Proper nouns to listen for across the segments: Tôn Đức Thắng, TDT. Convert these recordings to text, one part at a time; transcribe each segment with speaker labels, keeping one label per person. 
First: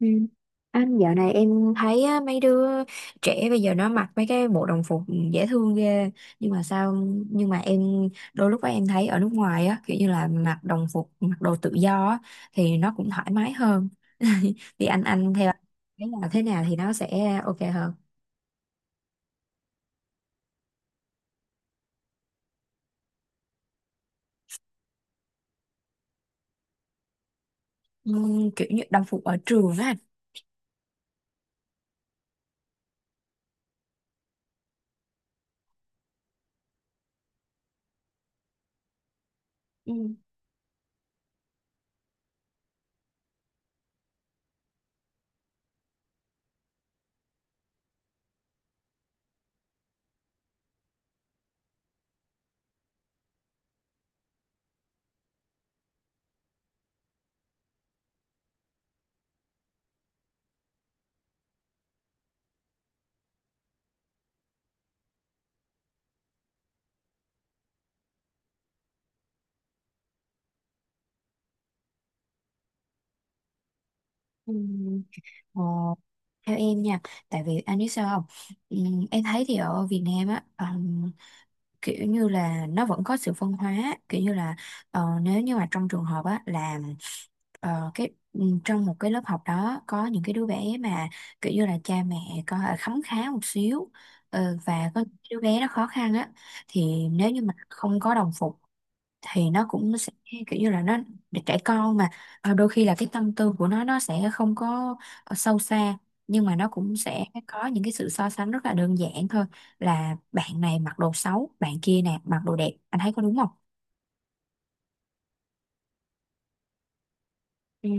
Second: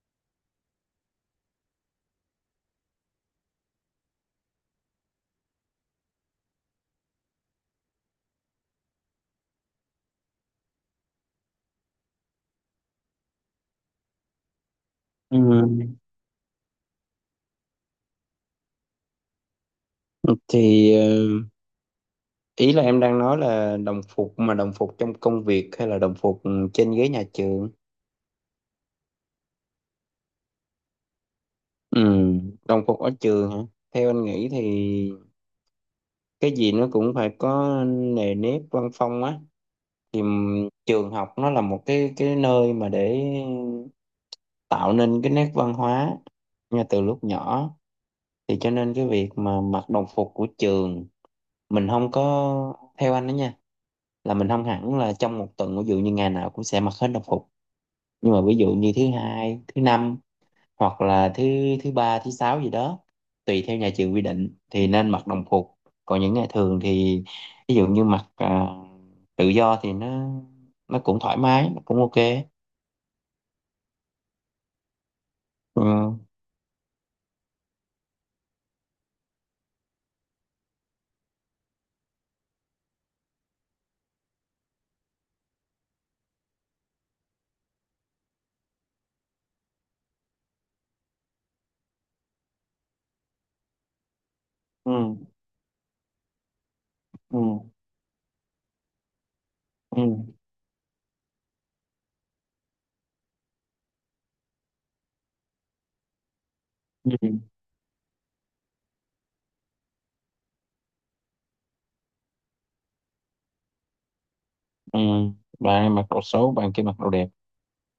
Speaker 1: Ừ. Anh dạo này em thấy á, mấy đứa trẻ bây giờ nó mặc mấy cái bộ đồng phục dễ thương ghê nhưng mà sao nhưng mà em đôi lúc á, em thấy ở nước ngoài á kiểu như là mặc đồng phục mặc đồ tự do á, thì nó cũng thoải mái hơn. Thì anh
Speaker 2: Ừ.
Speaker 1: theo cái nào thế nào thì nó sẽ ok hơn.
Speaker 2: Thì ờ, ý là em đang nói là đồng phục mà đồng phục trong công việc hay là đồng phục trên ghế nhà trường?
Speaker 1: ừ, Kiểu như đồng phục ở trường á anh.
Speaker 2: Ừ, đồng phục ở trường hả? Theo anh nghĩ thì cái gì nó cũng phải có nề nếp văn phong á.
Speaker 1: Ừ.
Speaker 2: Trường học nó là một cái nơi mà để tạo nên cái nét văn hóa ngay từ lúc nhỏ. Thì cho nên cái việc mà mặc đồng phục của trường mình, không có theo anh đó nha, là mình không hẳn là trong một tuần ví dụ như ngày nào cũng sẽ mặc hết đồng phục, nhưng mà ví dụ như thứ hai thứ năm hoặc là thứ thứ ba thứ sáu gì đó tùy theo nhà trường quy định thì nên mặc đồng phục, còn những ngày thường thì ví dụ như tự do thì nó cũng thoải mái, nó cũng ok.
Speaker 1: Ừ. Ờ,
Speaker 2: Ừ.
Speaker 1: Theo em nha, tại vì anh biết sao không? ừ, em thấy thì ở Việt Nam á, kiểu như là nó vẫn có sự phân hóa, kiểu như là nếu như mà trong trường hợp á là trong một cái lớp học đó có những cái đứa bé mà kiểu như là cha mẹ có khấm khá một xíu, và
Speaker 2: Ừ.
Speaker 1: có đứa bé nó khó khăn á, thì nếu
Speaker 2: Ừ.
Speaker 1: như mà không có đồng phục thì nó cũng
Speaker 2: Ừ.
Speaker 1: sẽ kiểu như là nó, để trẻ con mà, đôi khi là cái tâm tư của nó sẽ không có sâu xa, nhưng mà nó cũng sẽ
Speaker 2: Ừ.
Speaker 1: có những cái sự so sánh rất là đơn giản thôi, là bạn này mặc đồ xấu bạn kia nè mặc đồ đẹp, anh thấy có đúng không?
Speaker 2: Ừ. Bạn em mặc đồ xấu bạn kia mặc đồ đẹp.
Speaker 1: Ừ,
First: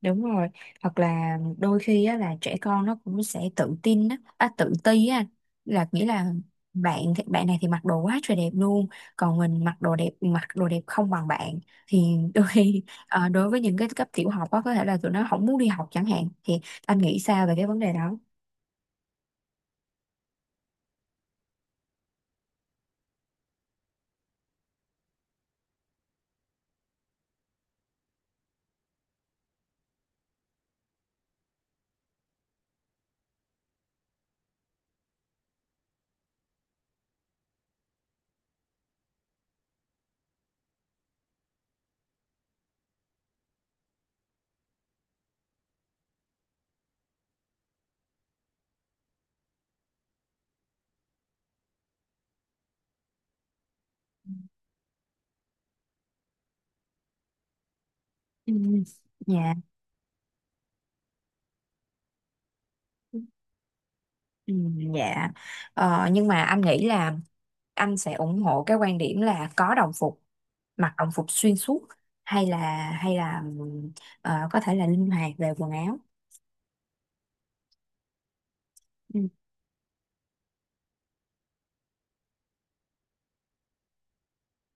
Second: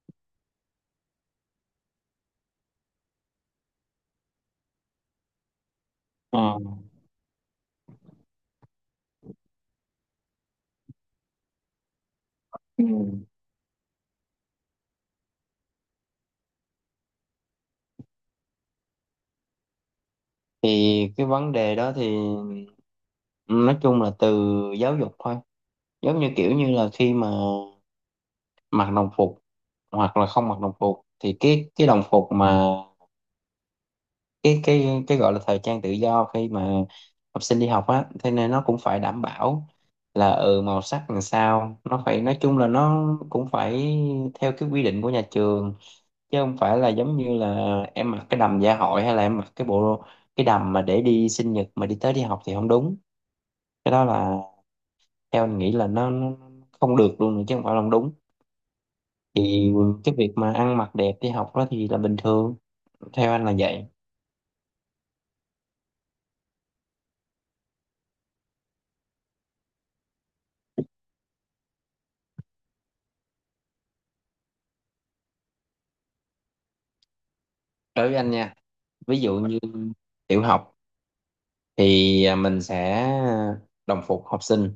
Speaker 1: đúng rồi. Hoặc là đôi khi á, là trẻ con nó cũng sẽ tự tin á, à, tự ti á, là nghĩa là
Speaker 2: Ừ.
Speaker 1: bạn bạn này thì mặc đồ quá trời đẹp luôn, còn mình mặc đồ đẹp không bằng bạn, thì đôi khi
Speaker 2: Ừ.
Speaker 1: đối với những cái cấp tiểu học á có thể là tụi nó không muốn đi học chẳng hạn, thì anh nghĩ sao về cái vấn đề đó?
Speaker 2: Thì cái vấn đề đó thì nói chung là từ giáo dục thôi. Giống như kiểu như là khi mà mặc đồng phục hoặc là không mặc đồng phục, thì cái đồng phục mà cái gọi là thời trang tự do khi mà học sinh đi học á, thế nên nó cũng phải đảm bảo là, ừ, màu sắc làm sao, nó phải nói chung là nó cũng phải theo cái quy định của nhà trường, chứ không phải là giống như là em mặc cái đầm dạ hội, hay là em mặc cái bộ cái đầm mà để đi sinh nhật mà đi tới đi học thì không đúng. Cái đó là, theo anh nghĩ là nó không được luôn nữa chứ không phải là không đúng.
Speaker 1: Ừ, dạ.
Speaker 2: Thì cái việc mà ăn mặc đẹp đi học đó thì là bình thường, theo anh là vậy.
Speaker 1: Ừ, dạ. Ờ, nhưng mà anh nghĩ là anh sẽ ủng hộ cái quan điểm là có đồng phục, mặc đồng phục xuyên suốt, hay là hay là có thể là linh hoạt về quần áo.
Speaker 2: Đối với anh nha, ví
Speaker 1: Ừ.
Speaker 2: dụ như tiểu học thì mình sẽ đồng phục học sinh.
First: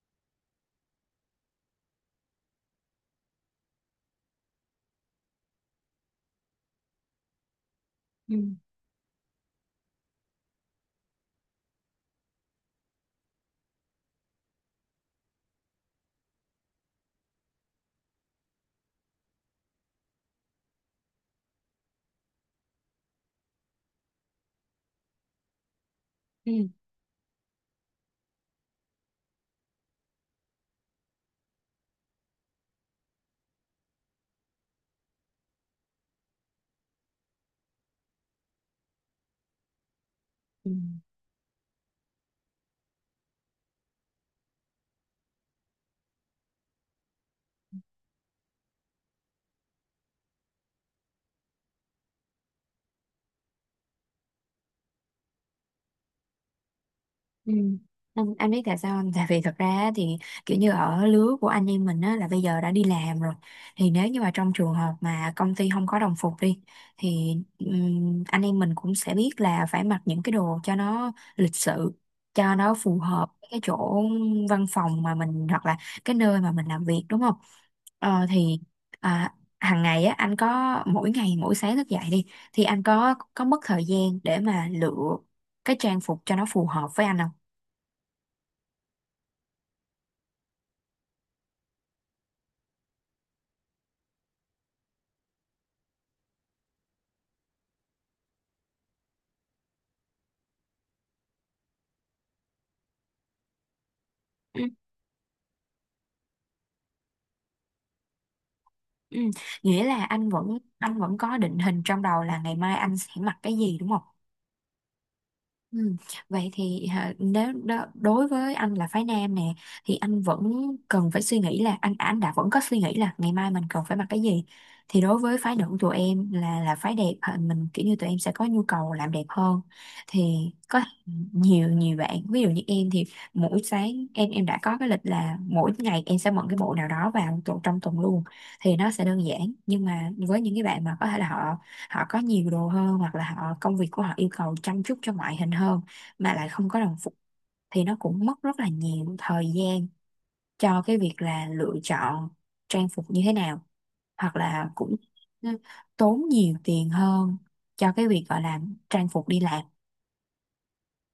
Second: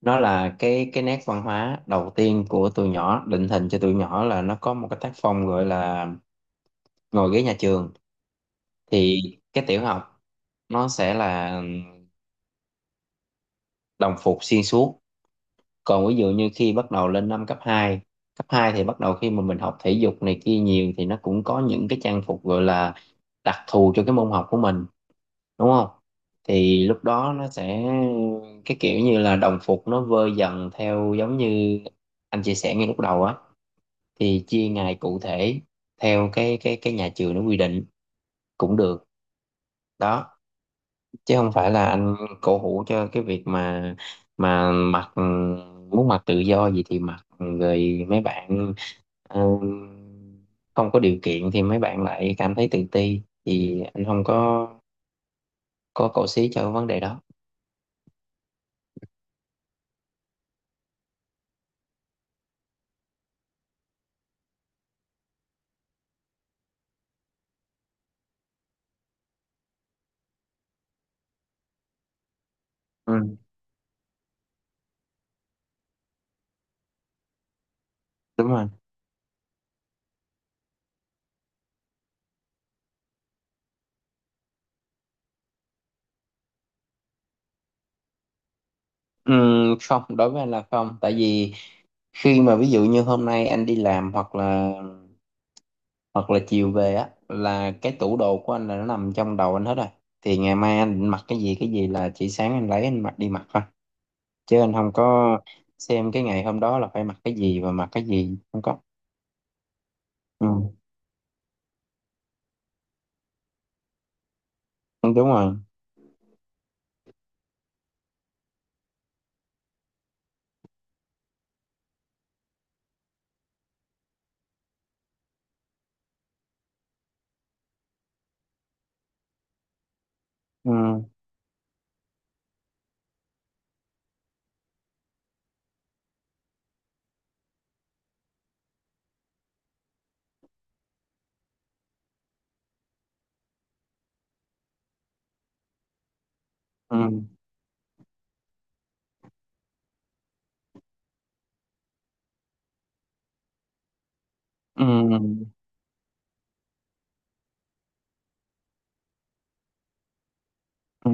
Speaker 2: Nó là cái nét văn hóa đầu tiên của tụi nhỏ, định hình cho tụi nhỏ là nó có một cái tác phong gọi là ngồi ghế nhà trường.
Speaker 1: Ừ.
Speaker 2: Thì cái tiểu học nó sẽ là đồng phục xuyên suốt. Còn ví dụ như khi bắt đầu lên năm cấp 2 thì bắt đầu khi mà mình học thể dục này kia nhiều thì nó cũng có những cái trang phục gọi là đặc thù cho cái môn học của mình, đúng không?
Speaker 1: Ừ.
Speaker 2: Thì lúc đó nó sẽ cái kiểu như là đồng phục nó vơi dần theo, giống như anh chia sẻ ngay lúc đầu á, thì chia ngày cụ thể theo cái nhà trường nó quy định cũng được đó.
Speaker 1: Ừ.
Speaker 2: Chứ không phải là anh cổ hủ cho cái việc mà mà mặc, muốn mặc tự do gì thì mặc, rồi mấy bạn, ừ, không có điều kiện thì mấy bạn lại cảm thấy tự ti, thì anh không có có cổ xí cho vấn đề đó.
Speaker 1: Ừ. Anh biết tại sao không? Tại vì thật ra á thì kiểu như ở lứa của anh em mình á là bây giờ đã đi làm rồi, thì nếu như mà trong trường hợp mà công ty không có đồng phục đi, thì anh em mình cũng sẽ biết là phải mặc những cái đồ cho nó lịch sự, cho nó phù hợp
Speaker 2: Ừ,
Speaker 1: với cái chỗ văn phòng mà mình hoặc là cái nơi mà mình làm việc, đúng không? Ờ
Speaker 2: đúng
Speaker 1: thì
Speaker 2: rồi.
Speaker 1: à, hàng ngày á anh có mỗi ngày mỗi sáng thức dậy đi, thì anh có mất thời gian để mà lựa cái trang phục cho nó phù hợp với anh không?
Speaker 2: Ừ, không, đối với anh là không. Tại vì khi mà ví dụ như hôm nay anh đi làm, hoặc là chiều về á, là cái tủ đồ của anh là nó nằm trong đầu anh hết rồi. Thì ngày mai anh định mặc cái gì là chỉ sáng anh lấy anh mặc đi mặc thôi, chứ
Speaker 1: Ừ,
Speaker 2: anh không có xem cái ngày hôm đó là phải mặc cái gì và mặc cái gì, không có.
Speaker 1: ừ. Nghĩa là anh
Speaker 2: Ừ,
Speaker 1: vẫn anh vẫn có định hình trong đầu là ngày mai anh sẽ mặc cái gì đúng không?
Speaker 2: đúng rồi.
Speaker 1: Ừ. Vậy thì hả, nếu đó, đối với anh là phái nam nè, thì anh vẫn cần phải suy nghĩ là anh đã vẫn có suy nghĩ là ngày mai mình cần phải mặc cái gì, thì đối với phái nữ của tụi em là phái đẹp hả, mình kiểu như tụi em sẽ có nhu cầu làm đẹp hơn, thì
Speaker 2: Ừ.
Speaker 1: có nhiều nhiều bạn ví dụ như em thì mỗi sáng em đã có cái lịch là mỗi ngày em sẽ mượn cái bộ nào đó vào trong tuần luôn, thì nó sẽ đơn giản, nhưng mà với những cái bạn mà có thể là họ họ có nhiều đồ hơn hoặc là họ công việc của họ yêu cầu chăm chút cho ngoại hình hơn mà lại không có đồng
Speaker 2: Ừ.
Speaker 1: phục, thì nó cũng mất rất là nhiều thời gian cho cái việc là lựa chọn trang phục như thế nào, hoặc là cũng
Speaker 2: Ừ.
Speaker 1: ừ, tốn nhiều tiền hơn cho cái việc gọi là trang phục đi làm.
Speaker 2: Ừ.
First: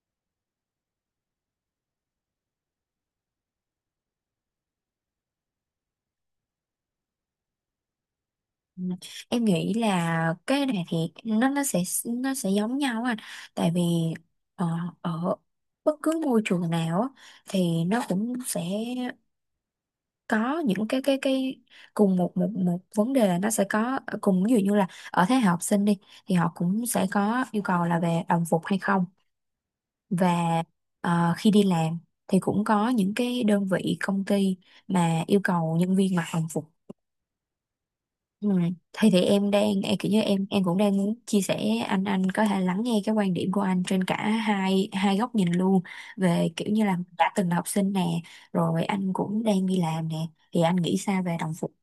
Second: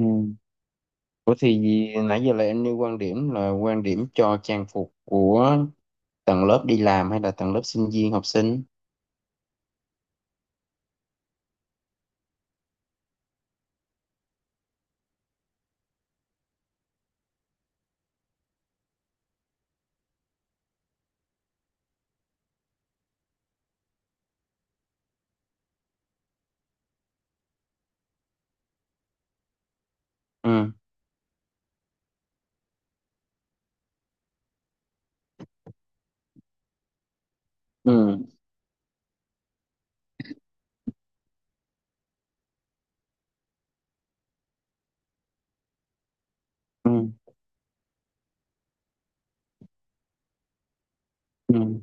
Speaker 2: Ủa thì nãy giờ là em nêu quan điểm là quan điểm cho trang phục của tầng lớp đi làm hay là tầng lớp sinh viên học sinh?
Speaker 1: Ừ. Em nghĩ là cái này thì nó sẽ giống nhau anh, tại vì ờ, ở bất cứ môi trường nào á, thì nó cũng sẽ có những cái cùng một một một vấn đề là nó sẽ có cùng ví dụ như là ở thế hệ học sinh đi, thì họ cũng sẽ có yêu cầu là về đồng phục hay không, và
Speaker 2: Ừ.
Speaker 1: khi đi làm thì cũng có những cái đơn vị công ty mà yêu cầu nhân viên mặc đồng phục.
Speaker 2: Ừ.
Speaker 1: Ừ. thì em đang em kiểu như em cũng đang muốn chia sẻ, anh có thể lắng nghe cái quan điểm của anh trên cả hai hai góc nhìn luôn, về kiểu như là
Speaker 2: Ừ.
Speaker 1: đã từng là học sinh nè, rồi anh cũng đang đi làm nè, thì anh nghĩ sao về đồng phục?
Speaker 2: Ừ.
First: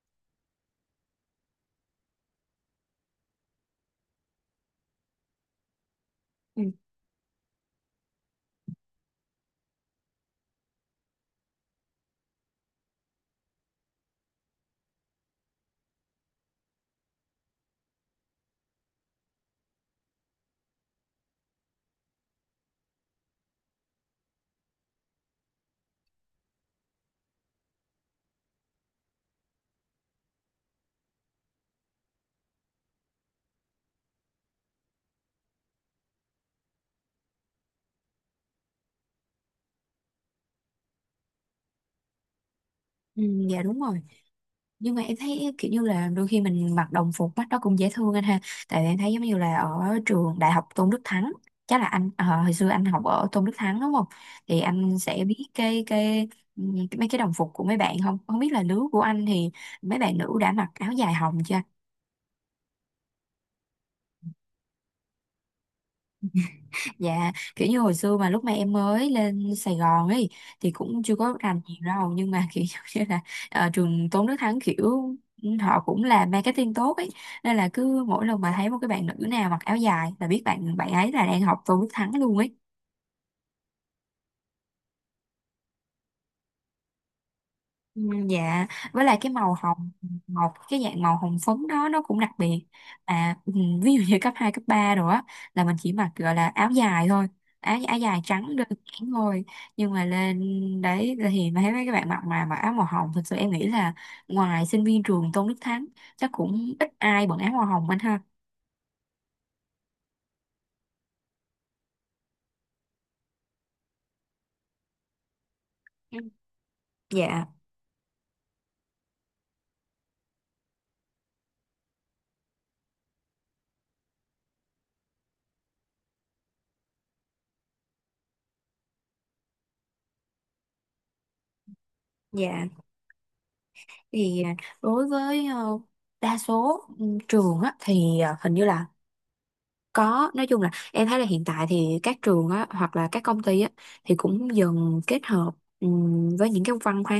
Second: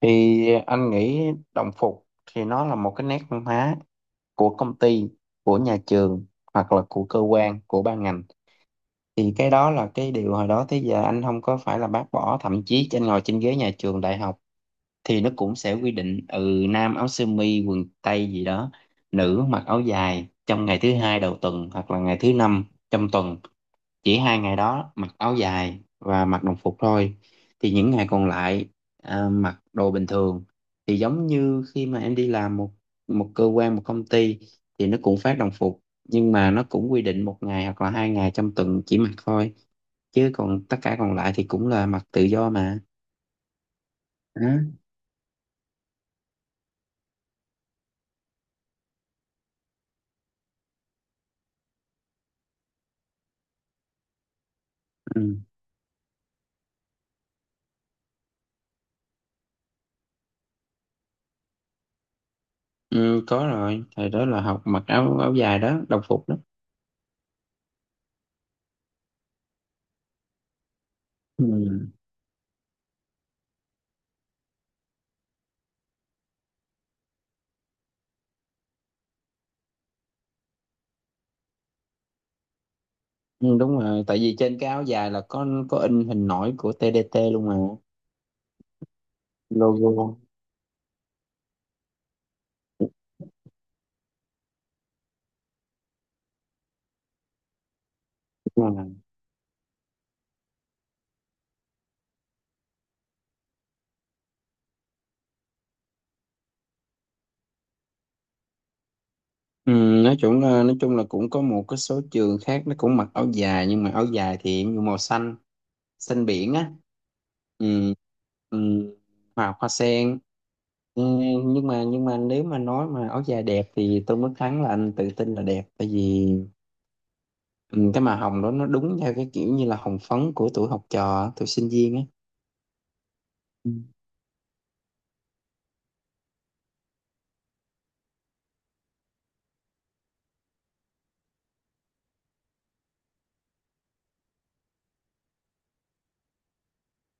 Speaker 2: Thì anh nghĩ đồng phục thì nó là một cái nét văn hóa của công ty, của nhà trường,
Speaker 1: Ừ.
Speaker 2: hoặc là của cơ quan, của ban ngành. Thì cái đó là cái điều hồi đó tới giờ anh không có phải là bác bỏ. Thậm chí trên ngồi trên ghế nhà trường đại học thì nó cũng sẽ quy định, ừ, nam áo sơ mi quần tây gì đó, nữ mặc áo dài trong ngày thứ hai đầu tuần hoặc là ngày thứ năm trong tuần. Chỉ hai ngày đó mặc áo dài và mặc đồng phục thôi, thì những ngày còn lại mặc đồ bình thường. Thì giống như khi mà em đi làm một một cơ quan một công ty thì nó cũng phát đồng phục, nhưng mà nó cũng quy định một ngày hoặc là hai ngày trong tuần chỉ mặc thôi, chứ còn tất cả còn lại thì cũng là mặc tự do mà.
Speaker 1: Ừ, dạ đúng rồi.
Speaker 2: Đó.
Speaker 1: Nhưng mà em thấy kiểu như là đôi khi mình mặc đồng phục mắt đó cũng dễ thương anh ha, tại vì em thấy giống như là ở trường đại học Tôn Đức Thắng, chắc là anh hồi xưa anh học ở Tôn Đức Thắng đúng không, thì anh sẽ
Speaker 2: Ừ.
Speaker 1: biết cái ừ, mấy cái đồng phục của mấy bạn, không không biết là lứa của anh thì mấy bạn nữ đã mặc áo dài hồng chưa?
Speaker 2: Ừ, có rồi, thời đó là học mặc áo áo dài đó, đồng phục đó.
Speaker 1: Dạ, kiểu như hồi xưa mà lúc mà em mới lên Sài Gòn ấy, thì cũng chưa có rành nhiều
Speaker 2: Ừ.
Speaker 1: đâu, nhưng mà kiểu như là trường Tôn Đức Thắng kiểu họ cũng làm marketing tốt ấy, nên là cứ mỗi lần mà thấy một cái bạn nữ nào mặc áo dài là biết bạn bạn ấy là đang học Tôn Đức Thắng luôn ấy.
Speaker 2: Ừ, đúng rồi, tại vì trên cái áo dài là có in hình nổi của TDT luôn mà.
Speaker 1: Ừ, dạ. Với lại cái màu hồng,
Speaker 2: Logo.
Speaker 1: một cái dạng màu hồng phấn đó nó cũng đặc biệt. à ừ, Ví dụ như cấp 2 cấp 3 rồi á là mình chỉ mặc gọi là áo dài thôi, áo áo dài trắng đơn
Speaker 2: Ừ.
Speaker 1: giản thôi, nhưng mà lên đấy thì mà thấy mấy các bạn mặc mà mặc áo màu hồng, thực sự em nghĩ là ngoài sinh viên trường Tôn Đức Thắng chắc cũng ít ai bận áo màu hồng anh ha.
Speaker 2: Ừ, nói chung là cũng có một cái số trường khác nó cũng mặc áo dài, nhưng mà áo dài thì em nhuộm màu xanh,
Speaker 1: Ừ.
Speaker 2: xanh biển á.
Speaker 1: Dạ.
Speaker 2: Ừ, ừ, hoa hoa sen. Ừ, nhưng mà nếu mà nói mà áo dài đẹp thì Tôn Đức Thắng là anh tự tin là đẹp. Tại vì, ừ, cái màu hồng đó nó đúng theo cái kiểu như là hồng phấn của tuổi học trò tuổi sinh viên á.
Speaker 1: Dạ.
Speaker 2: Ừ.
Speaker 1: Thì đối với đa số trường á thì à, hình như là có, nói chung là em thấy là hiện tại thì các trường á, hoặc là các công ty á, thì cũng dần kết hợp với những cái văn hóa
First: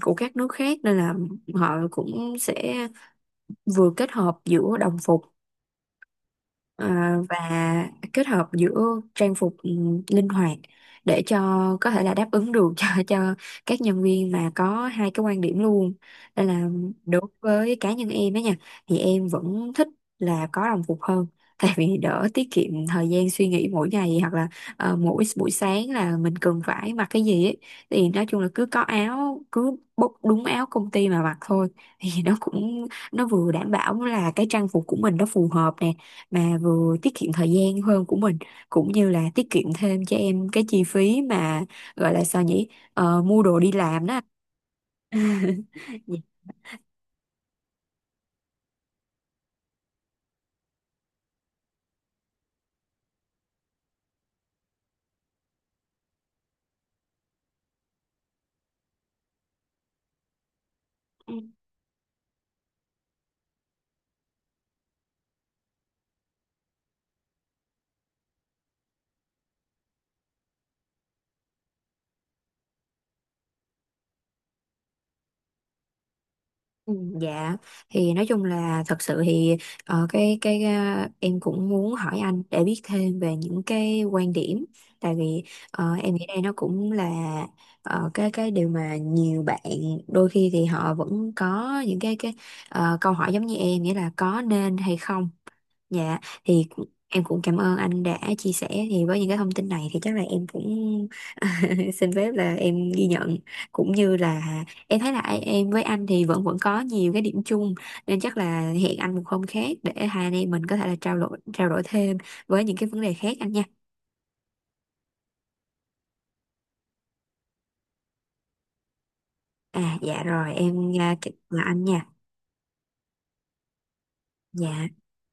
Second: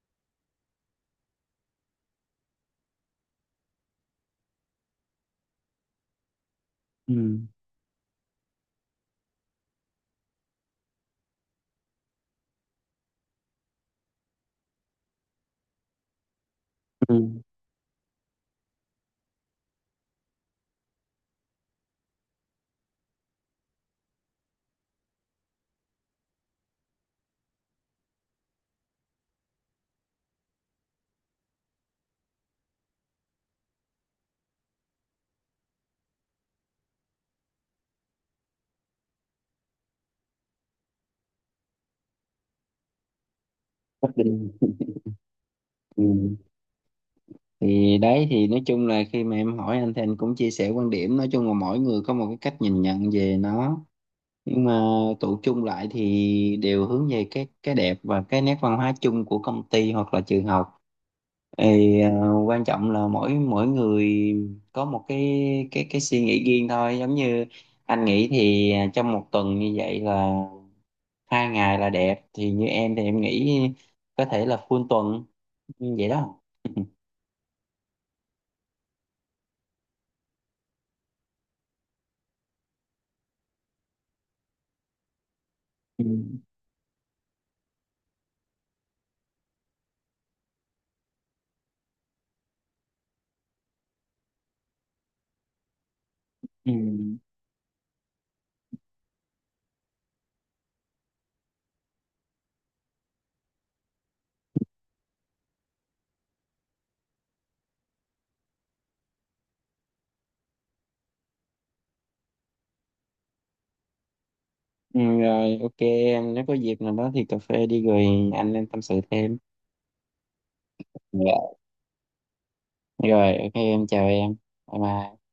Speaker 1: của các nước khác, nên là họ cũng sẽ vừa kết hợp giữa đồng phục, Ờ,
Speaker 2: Ừ.
Speaker 1: và kết hợp giữa trang phục linh hoạt để cho có thể là đáp ứng được cho cho các nhân viên mà có hai cái quan điểm luôn, nên là đối
Speaker 2: Ừ.
Speaker 1: với cá nhân em á nha, thì em vẫn thích là có đồng phục hơn, tại vì đỡ, tiết kiệm thời gian suy nghĩ mỗi ngày, hoặc là mỗi buổi sáng là mình cần phải mặc cái gì ấy, thì nói chung là cứ có áo cứ bốc đúng áo công ty mà mặc thôi, thì nó cũng nó vừa đảm bảo là cái trang phục của mình nó phù hợp nè, mà vừa tiết kiệm thời gian hơn của mình, cũng như là tiết kiệm thêm cho em cái chi phí mà gọi là sao nhỉ, Ờ, mua đồ đi làm
Speaker 2: Nhất
Speaker 1: đó.
Speaker 2: định. Ừ.
Speaker 1: Dạ.
Speaker 2: Thì đấy, thì nói chung là khi mà em hỏi anh thì anh cũng chia sẻ quan điểm. Nói chung là mỗi người có một cái cách nhìn nhận về nó, nhưng mà tụ chung lại thì đều hướng về cái đẹp và cái nét văn hóa chung của công ty hoặc là trường học. thì ờ, Quan trọng là mỗi mỗi người có một cái cái suy nghĩ riêng thôi. Giống như anh nghĩ thì trong một tuần như vậy là hai ngày là đẹp, thì như em thì em nghĩ có thể là full tuần như vậy đó.
Speaker 1: Ừ, dạ. Thì nói chung là thật sự thì em cũng muốn hỏi anh để biết thêm về những cái quan điểm, tại vì
Speaker 2: Ừ.
Speaker 1: em nghĩ đây nó cũng là cái điều mà nhiều bạn đôi khi thì họ vẫn có những câu hỏi giống như em, nghĩa là có nên hay không. Dạ. Thì
Speaker 2: Ừ.
Speaker 1: em cũng cảm ơn anh đã chia sẻ, thì với những cái thông tin này thì chắc là em cũng xin phép là em ghi nhận, cũng như là em thấy là em với anh thì vẫn vẫn có nhiều cái điểm chung, nên chắc là hẹn anh một hôm khác để hai anh em mình có thể là trao đổi thêm với những cái vấn đề khác anh nha.
Speaker 2: Ừ, rồi ok em, nếu có dịp nào đó thì cà phê đi rồi anh lên tâm sự thêm.
Speaker 1: À dạ rồi em
Speaker 2: Dạ.
Speaker 1: chào anh nha.
Speaker 2: Rồi ok em, chào em, bye
Speaker 1: Dạ.
Speaker 2: bye.